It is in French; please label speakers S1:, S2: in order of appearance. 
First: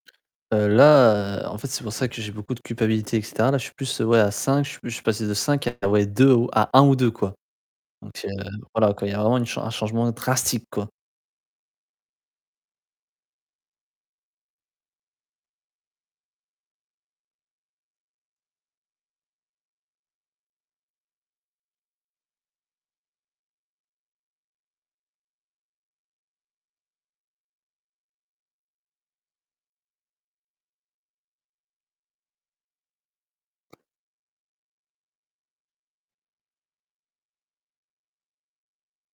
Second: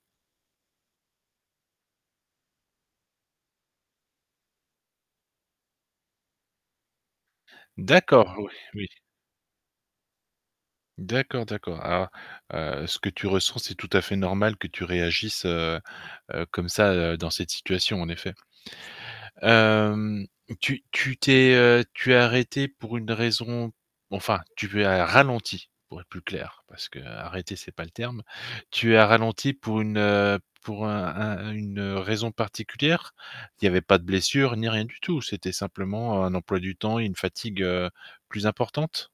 S1: Heu, là, heu, en fait c'est pour ça que j'ai beaucoup de culpabilité et cetera. Là, je suis plus ouais à 5, je sui je suis passé de 5, ah ouais, 2 ou à 1 ou 2, quoi. Donc heu,
S2: D'accord, oui, oui.
S1: voilà quoi, il y a vraiment une chan un changement drastique, quoi.
S2: D'accord, d'accord. Ah, heu, ce que tu ressens, c'est tout à fait normal que tu réagisses, heu heu, comme ça, heu, dans cette situation, en effet. Hem, tu tu t'es, heu, tu es arrêté pour une raison enfin tu as ralenti, pour être plus clair, parce que «arrêter» c'est pas le terme, tu as ralenti pour une heu, pour un un une-raison particulière? Il y avait pas de blessures ni rien du tout? C'était simplement un emploi du temps et une fatigue, heu, plus importante?